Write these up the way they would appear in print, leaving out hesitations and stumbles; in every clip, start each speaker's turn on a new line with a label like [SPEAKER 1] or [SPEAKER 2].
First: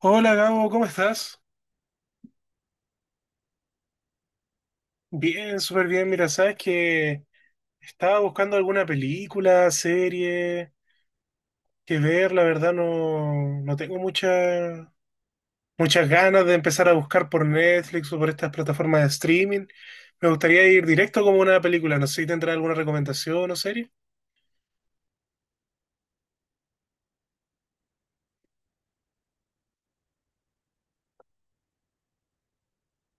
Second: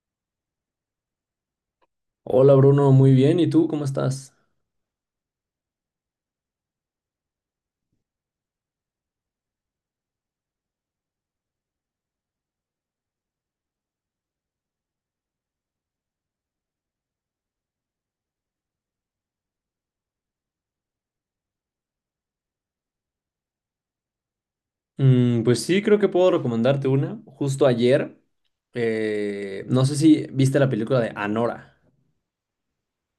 [SPEAKER 1] Hola Gabo, ¿cómo estás?
[SPEAKER 2] Hola Bruno, muy bien. ¿Y tú cómo estás?
[SPEAKER 1] Bien, súper bien. Mira, sabes que estaba buscando alguna película, serie que ver. La verdad no tengo muchas ganas de empezar a buscar por Netflix o por estas plataformas de streaming. Me gustaría ir directo como una película. No sé si tendrás alguna recomendación o serie.
[SPEAKER 2] Mm, pues sí, creo que puedo recomendarte una. Justo ayer, no sé si viste la película de Anora.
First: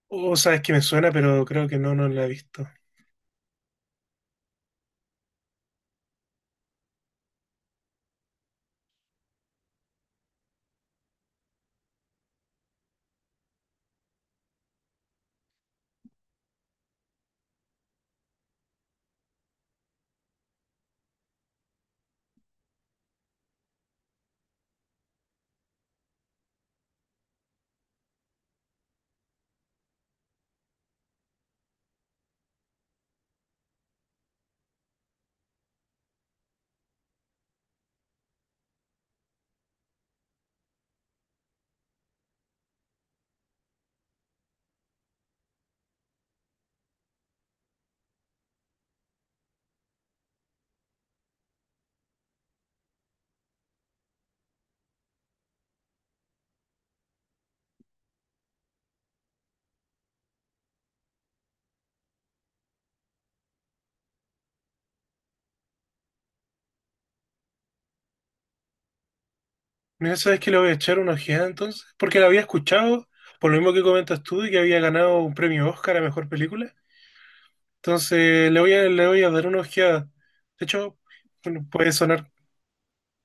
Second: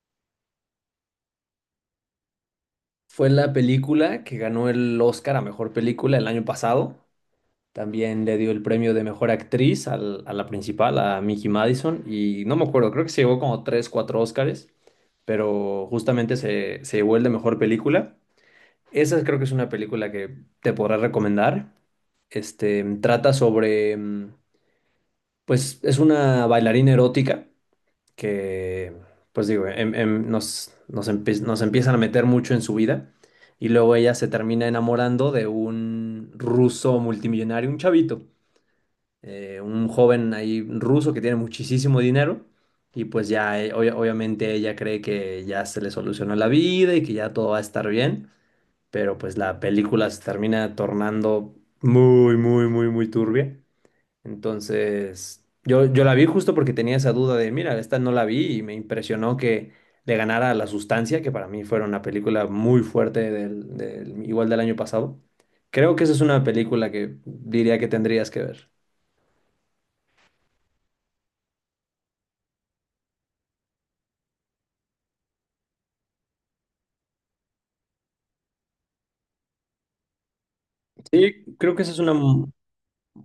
[SPEAKER 1] O sabes que me suena, pero creo que no la he visto.
[SPEAKER 2] Fue la película que ganó el Oscar a mejor película el año pasado. También le dio el premio de mejor actriz a la principal, a Mickey Madison. Y no me acuerdo, creo que se llevó como 3, 4 Oscars. Pero justamente se llevó el de mejor película. Esa creo que es una película que te podrá recomendar. Este, trata sobre pues es una bailarina erótica que, pues digo, nos empiezan a meter mucho en su vida y luego ella se termina enamorando de un ruso multimillonario, un chavito, un joven ahí ruso que tiene muchísimo dinero y pues ya obviamente ella cree que ya se le solucionó la vida y que ya todo va a estar bien, pero pues la película se termina tornando muy, muy, muy, muy turbia. Entonces, yo la vi justo porque tenía esa duda de, mira, esta no la vi y me impresionó que le ganara a La Sustancia, que para mí fue una película muy fuerte igual del año pasado. Creo que esa es una película que diría que tendrías que ver.
[SPEAKER 1] Mira, sabes que le voy a echar una ojeada entonces, porque la había escuchado, por lo mismo que comentas tú, y que había ganado un premio Oscar a mejor película. Entonces le voy a dar una ojeada. De hecho,
[SPEAKER 2] Sí,
[SPEAKER 1] bueno,
[SPEAKER 2] creo que
[SPEAKER 1] puede
[SPEAKER 2] esa es una
[SPEAKER 1] sonar.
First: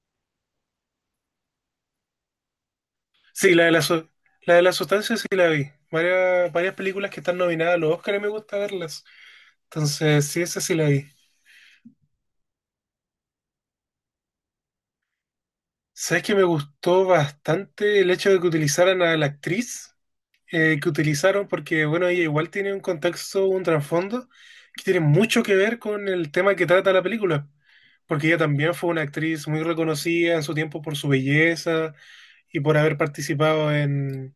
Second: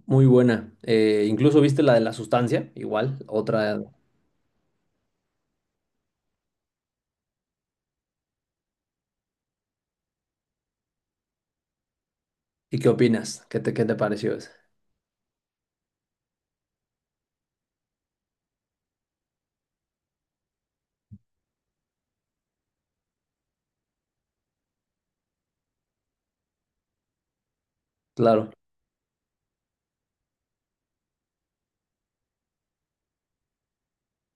[SPEAKER 2] muy buena. Incluso viste la de La Sustancia, igual,
[SPEAKER 1] Sí,
[SPEAKER 2] otra.
[SPEAKER 1] la de la sustancia sí la vi. Varias películas que están nominadas a los Oscars me gusta verlas. Entonces, sí, esa sí la vi.
[SPEAKER 2] ¿Y qué opinas? Qué te pareció esa?
[SPEAKER 1] ¿Sabes que me gustó bastante el hecho de que utilizaran a la actriz? Que utilizaron, porque bueno, ella igual tiene un contexto, un trasfondo que tiene mucho que ver con el tema que trata la película, porque ella
[SPEAKER 2] Claro.
[SPEAKER 1] también fue una actriz muy reconocida en su tiempo por su belleza y por haber participado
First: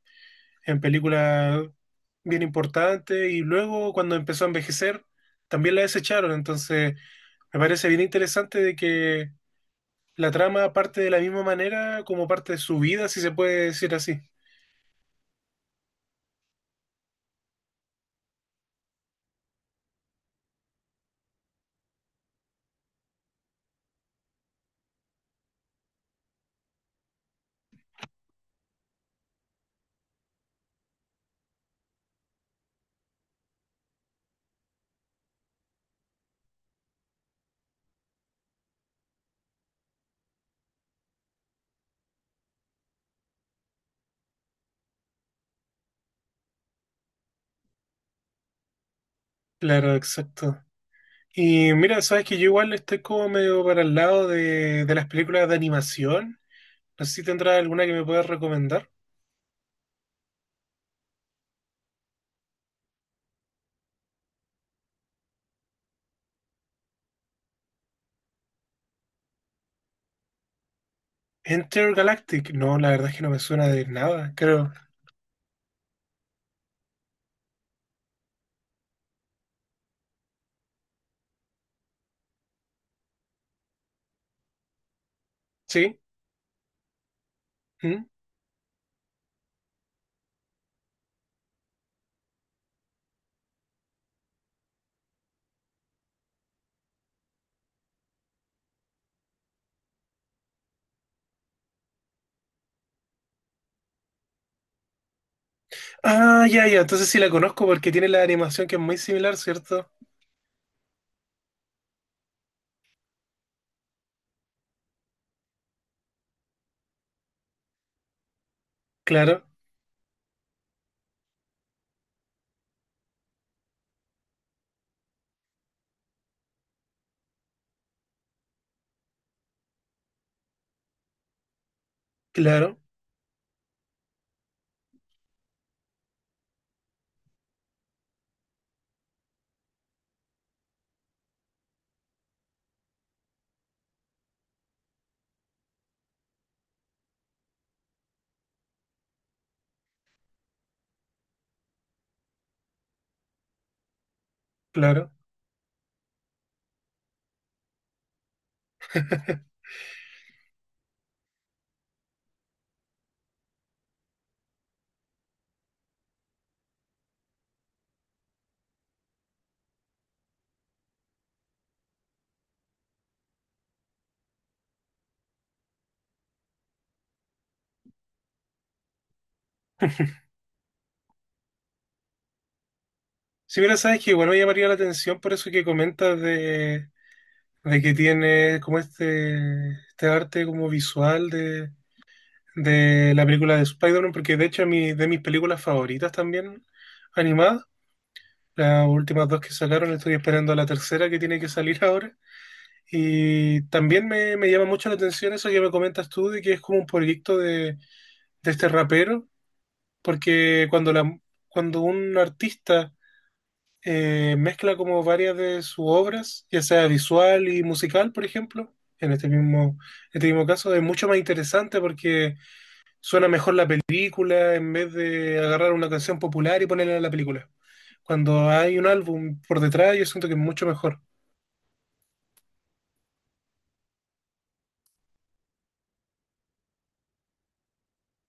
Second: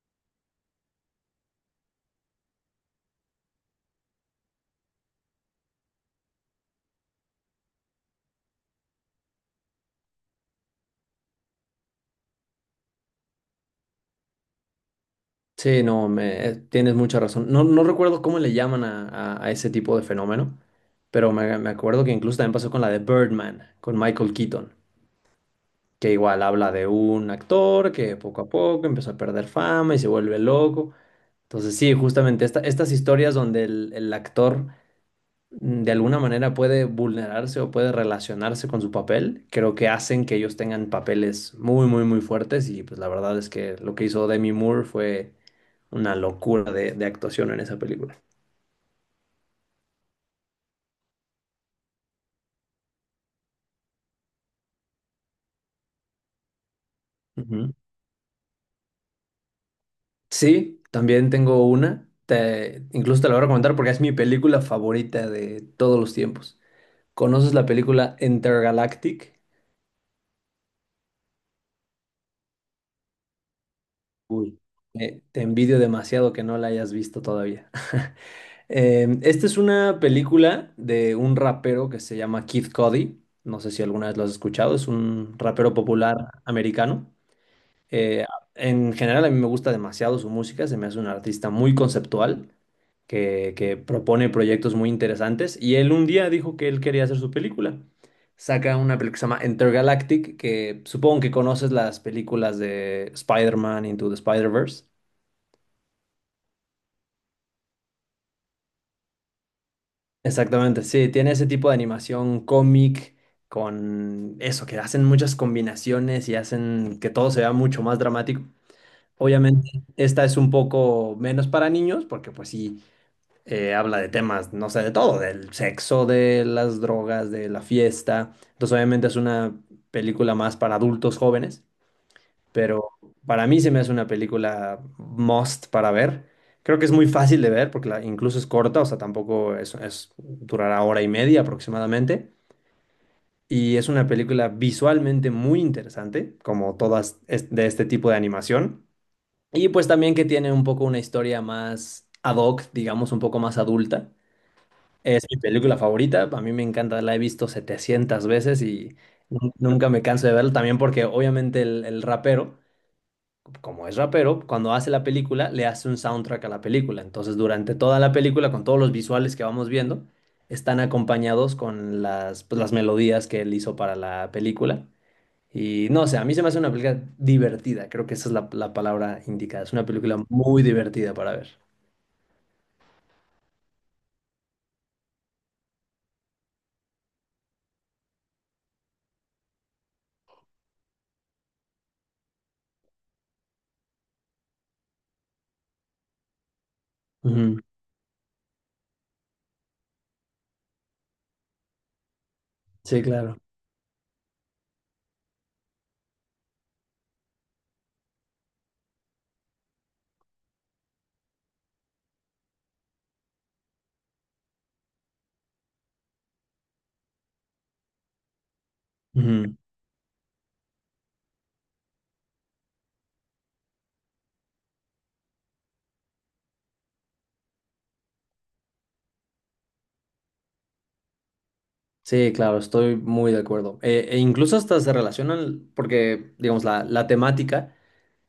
[SPEAKER 1] en películas bien importantes, y luego cuando empezó a envejecer, también la desecharon. Entonces me parece bien interesante de que la trama parte de la misma manera como parte de su vida, si se puede decir así.
[SPEAKER 2] Sí, no, me, tienes mucha razón. No, no recuerdo cómo le llaman a ese tipo de fenómeno, pero me acuerdo que incluso también pasó con la de Birdman, con Michael Keaton, que igual habla de un actor que poco a poco empezó a perder fama y se vuelve loco. Entonces sí, justamente estas historias donde el actor de alguna manera puede vulnerarse o puede relacionarse con su papel, creo que hacen que ellos tengan papeles muy, muy, muy fuertes y pues la verdad es que lo que hizo Demi Moore fue una locura de actuación en esa película.
[SPEAKER 1] Claro, exacto. Y mira, sabes que yo igual estoy como medio para el lado de las películas de animación. No sé si tendrás
[SPEAKER 2] Ujú.
[SPEAKER 1] alguna que me puedas recomendar.
[SPEAKER 2] Sí, también tengo una, incluso te la voy a recomendar porque es mi película favorita de todos los tiempos. ¿Conoces la película Intergalactic?
[SPEAKER 1] Enter Galactic. No, la verdad es que no me suena de nada,
[SPEAKER 2] Uy,
[SPEAKER 1] creo.
[SPEAKER 2] Te envidio demasiado que no la hayas visto todavía. Esta es una película de un rapero que se llama Kid Cudi. No sé si alguna vez lo has escuchado. Es un rapero
[SPEAKER 1] ¿Sí?
[SPEAKER 2] popular americano.
[SPEAKER 1] ¿Mm?
[SPEAKER 2] Eh, en general, a mí me gusta demasiado su música. Se me hace un artista muy conceptual que propone proyectos muy interesantes. Y él un día dijo que él quería hacer su película. Saca una película que se llama Intergalactic, que supongo que conoces las películas de Spider-Man Into the Spider-Verse.
[SPEAKER 1] Ah, ya, ya. Entonces sí la conozco porque tiene la animación que es muy similar, ¿cierto?
[SPEAKER 2] Exactamente, sí, tiene ese tipo de animación cómic con eso, que hacen muchas combinaciones y hacen que todo se vea mucho más dramático.
[SPEAKER 1] Claro,
[SPEAKER 2] Obviamente, esta es un poco menos para niños porque pues sí, habla de temas, no sé, de todo, del sexo, de las drogas, de la fiesta. Entonces, obviamente es una película más para adultos jóvenes
[SPEAKER 1] claro,
[SPEAKER 2] pero para mí se me hace una película must para ver. Creo que es muy fácil de ver porque incluso es corta, o sea, tampoco durará hora y media aproximadamente. Y es una película visualmente muy interesante, como todas de este tipo de animación. Y pues también que tiene un poco una historia más ad hoc, digamos, un poco más adulta.
[SPEAKER 1] claro.
[SPEAKER 2] Es mi película favorita, a mí me encanta, la he visto 700 veces y nunca me canso de verla, también porque obviamente el rapero como es rapero, cuando hace la película, le hace un soundtrack a la película. Entonces, durante toda la película, con todos los visuales que vamos viendo, están acompañados con las, pues, las melodías que él hizo para la película. Y no sé, a mí se me hace una película divertida, creo que esa es la palabra indicada. Es una película muy divertida para ver.
[SPEAKER 1] Sí, mira, sabes que igual me llamaría la atención por eso que comentas de que tiene como este arte como visual de la película de Spider-Man, porque de hecho de mis películas favoritas también
[SPEAKER 2] Ujú.
[SPEAKER 1] animadas, las últimas dos que sacaron, estoy esperando la tercera que tiene que salir ahora.
[SPEAKER 2] Sí, claro.
[SPEAKER 1] Y también me llama mucho la atención eso que me comentas tú, de que es como un proyecto de este rapero, porque cuando un artista mezcla como varias de sus obras, ya sea visual y musical, por ejemplo,
[SPEAKER 2] Ujú.
[SPEAKER 1] en este mismo caso, es mucho más interesante porque suena mejor la película en vez de agarrar una canción popular y ponerla en la película. Cuando hay un álbum por detrás, yo siento que es mucho mejor.
[SPEAKER 2] Sí, claro, estoy muy de acuerdo. E incluso hasta se relacionan, porque, digamos, la temática.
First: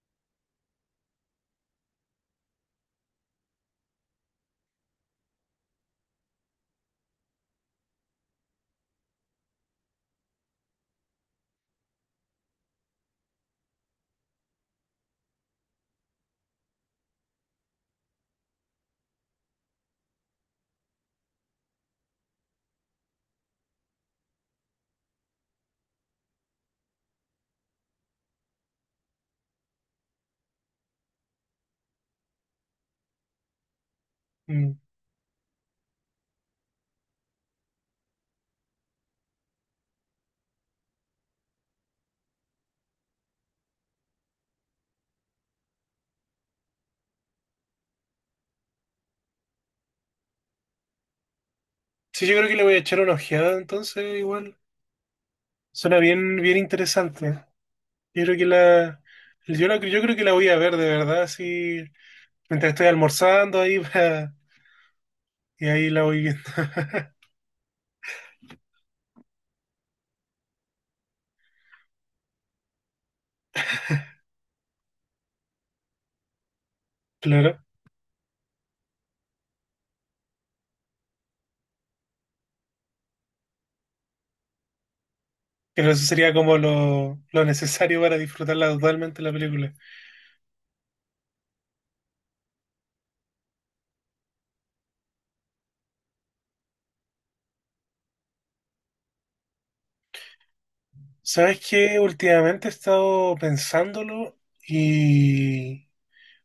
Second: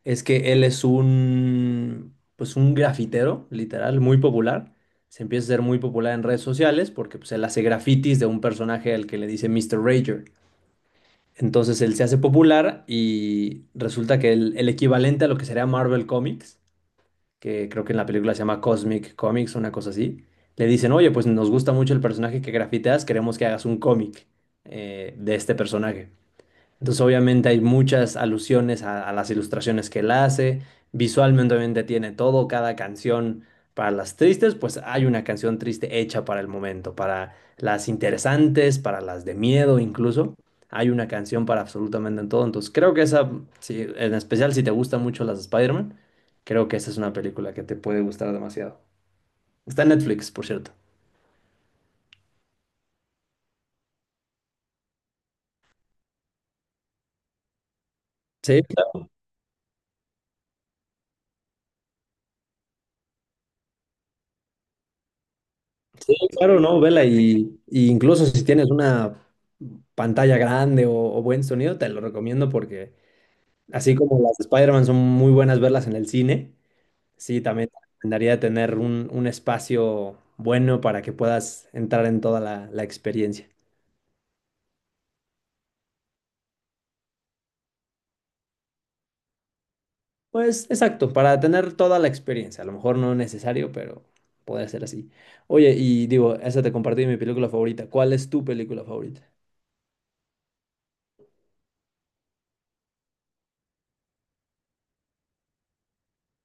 [SPEAKER 2] Es que él es un, pues un grafitero, literal, muy popular. Se empieza a ser muy popular en redes sociales porque pues, él hace grafitis de un personaje al que le dice Mr. Rager. Entonces él se hace popular y resulta que el equivalente a lo que sería Marvel Comics, que creo que en la película se llama Cosmic Comics, una cosa así, le dicen, oye, pues nos gusta mucho el personaje que grafiteas, queremos que hagas un cómic de este personaje. Entonces, obviamente hay muchas alusiones a las ilustraciones que él hace. Visualmente, obviamente, tiene todo, cada canción para las tristes,
[SPEAKER 1] Mm.
[SPEAKER 2] pues hay una canción triste hecha para el momento, para las interesantes, para las de miedo incluso. Hay una canción para absolutamente en todo. Entonces, creo que esa, sí, en especial si te gustan mucho las de Spider-Man, creo que esa es una película que te puede gustar demasiado. Está en Netflix, por cierto.
[SPEAKER 1] Sí, yo creo que le voy a echar una ojeada, entonces igual. Suena bien, bien interesante. Yo creo que
[SPEAKER 2] Sí.
[SPEAKER 1] la, yo creo que la voy a ver de verdad, sí, mientras estoy almorzando ahí y ahí la
[SPEAKER 2] Sí,
[SPEAKER 1] voy viendo,
[SPEAKER 2] claro, no, vela, y incluso si tienes una pantalla grande o buen sonido, te lo recomiendo porque así como las de Spider-Man son muy buenas verlas en el cine, sí,
[SPEAKER 1] claro.
[SPEAKER 2] también te recomendaría tener un espacio bueno para que puedas entrar en toda la experiencia.
[SPEAKER 1] Pero eso sería como lo necesario para disfrutarla totalmente la película.
[SPEAKER 2] Pues exacto, para tener toda la experiencia, a lo mejor no es necesario, pero podría ser así. Oye, y digo, esa te compartí mi película favorita. ¿Cuál es tu película favorita?
[SPEAKER 1] ¿Sabes qué? Últimamente he estado pensándolo y,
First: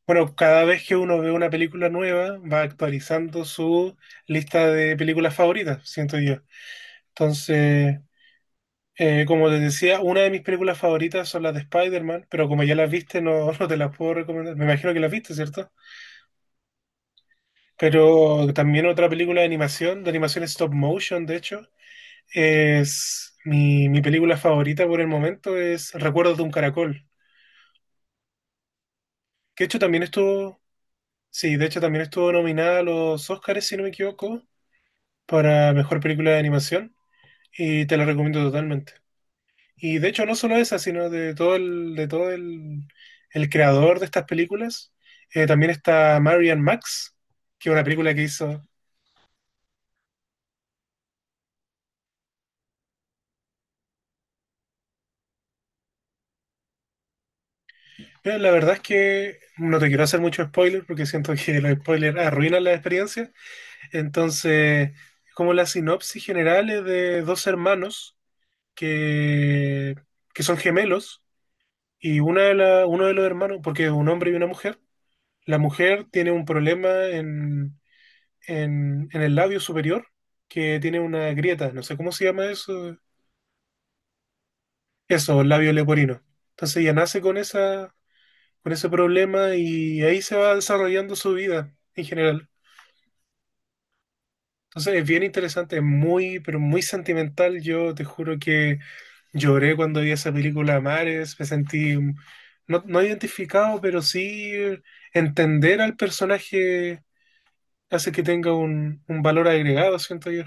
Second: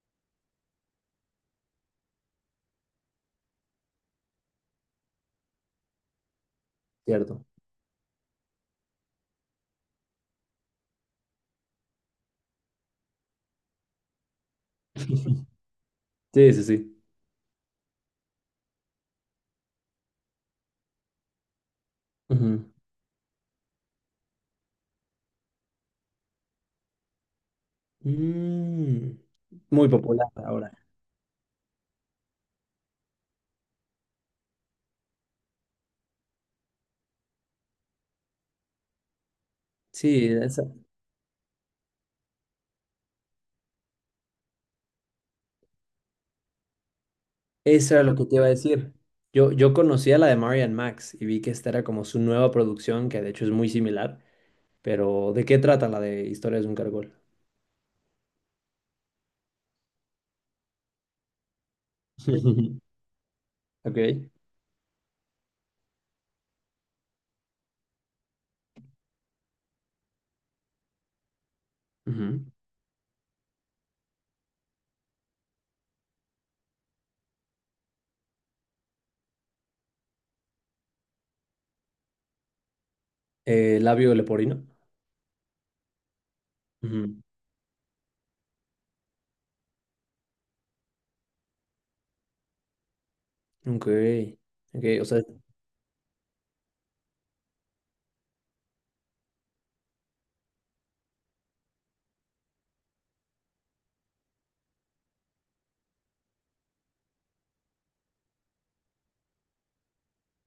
[SPEAKER 1] bueno, cada vez que uno ve una película nueva, va actualizando su lista de películas favoritas, siento yo.
[SPEAKER 2] Cierto.
[SPEAKER 1] Entonces, como te decía, una de mis películas favoritas son las de Spider-Man, pero como ya las viste, no, no te las puedo recomendar. Me imagino que las viste, ¿cierto?
[SPEAKER 2] Sí, sí, sí.
[SPEAKER 1] Pero también otra película de animación stop motion, de hecho,
[SPEAKER 2] Ujú.
[SPEAKER 1] es mi película favorita por el momento, es Recuerdos de un caracol.
[SPEAKER 2] Mm,
[SPEAKER 1] Que de hecho
[SPEAKER 2] muy
[SPEAKER 1] también
[SPEAKER 2] popular
[SPEAKER 1] estuvo,
[SPEAKER 2] ahora.
[SPEAKER 1] sí, de hecho también estuvo nominada a los Oscars, si no me equivoco, para mejor película de animación y te la recomiendo totalmente. Y de hecho
[SPEAKER 2] Sí,
[SPEAKER 1] no solo esa, sino de todo el creador de estas películas. También está Marian Max, que es una
[SPEAKER 2] eso era
[SPEAKER 1] película
[SPEAKER 2] lo
[SPEAKER 1] que
[SPEAKER 2] que te iba a
[SPEAKER 1] hizo...
[SPEAKER 2] decir. Yo conocía la de Marian Max y vi que esta era como su nueva producción, que de hecho es muy similar, pero ¿de qué trata la de Historias de un caracol?
[SPEAKER 1] Pero la verdad es que no te quiero hacer mucho spoiler porque siento que los spoilers arruinan la experiencia.
[SPEAKER 2] Ok.
[SPEAKER 1] Entonces, como la sinopsis general es de dos hermanos que, que son gemelos. Y
[SPEAKER 2] Ujú.
[SPEAKER 1] uno de los hermanos, porque es un hombre y una mujer, la mujer tiene un problema en el labio superior, que tiene una grieta, no sé cómo se llama eso,
[SPEAKER 2] Labio leporino.
[SPEAKER 1] eso, el labio leporino. Entonces ella nace
[SPEAKER 2] Ujú.
[SPEAKER 1] con esa, con ese problema y ahí se va desarrollando su vida en general.
[SPEAKER 2] Ok. Ok,
[SPEAKER 1] Entonces
[SPEAKER 2] o
[SPEAKER 1] es
[SPEAKER 2] sea,
[SPEAKER 1] bien interesante, es muy, pero muy sentimental. Yo te juro que lloré cuando vi esa película Mares, me sentí no, no identificado, pero sí entender al personaje hace que tenga un valor agregado, siento yo.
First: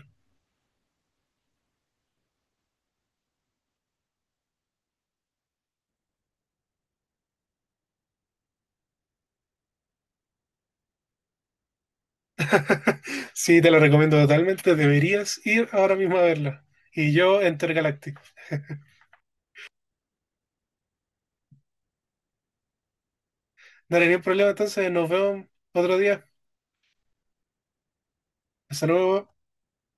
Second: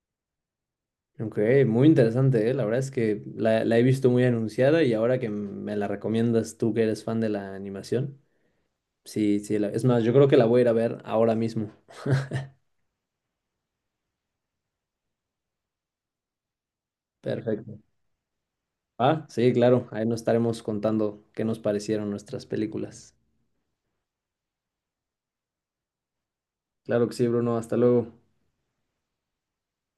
[SPEAKER 2] ok, muy interesante, ¿eh? La verdad es que la he visto muy anunciada y ahora que me la recomiendas tú que eres fan de la animación. Sí, sí, es más, yo creo que la voy a ir a ver ahora mismo.
[SPEAKER 1] Sí, te la recomiendo totalmente, deberías ir ahora mismo a verla. Y yo,
[SPEAKER 2] Perfecto.
[SPEAKER 1] Intergaláctico.
[SPEAKER 2] Ah, sí, claro, ahí nos estaremos contando qué nos parecieron nuestras películas.
[SPEAKER 1] No hay ningún problema, entonces nos vemos otro día.
[SPEAKER 2] Claro que sí, Bruno, hasta luego.
[SPEAKER 1] Hasta luego.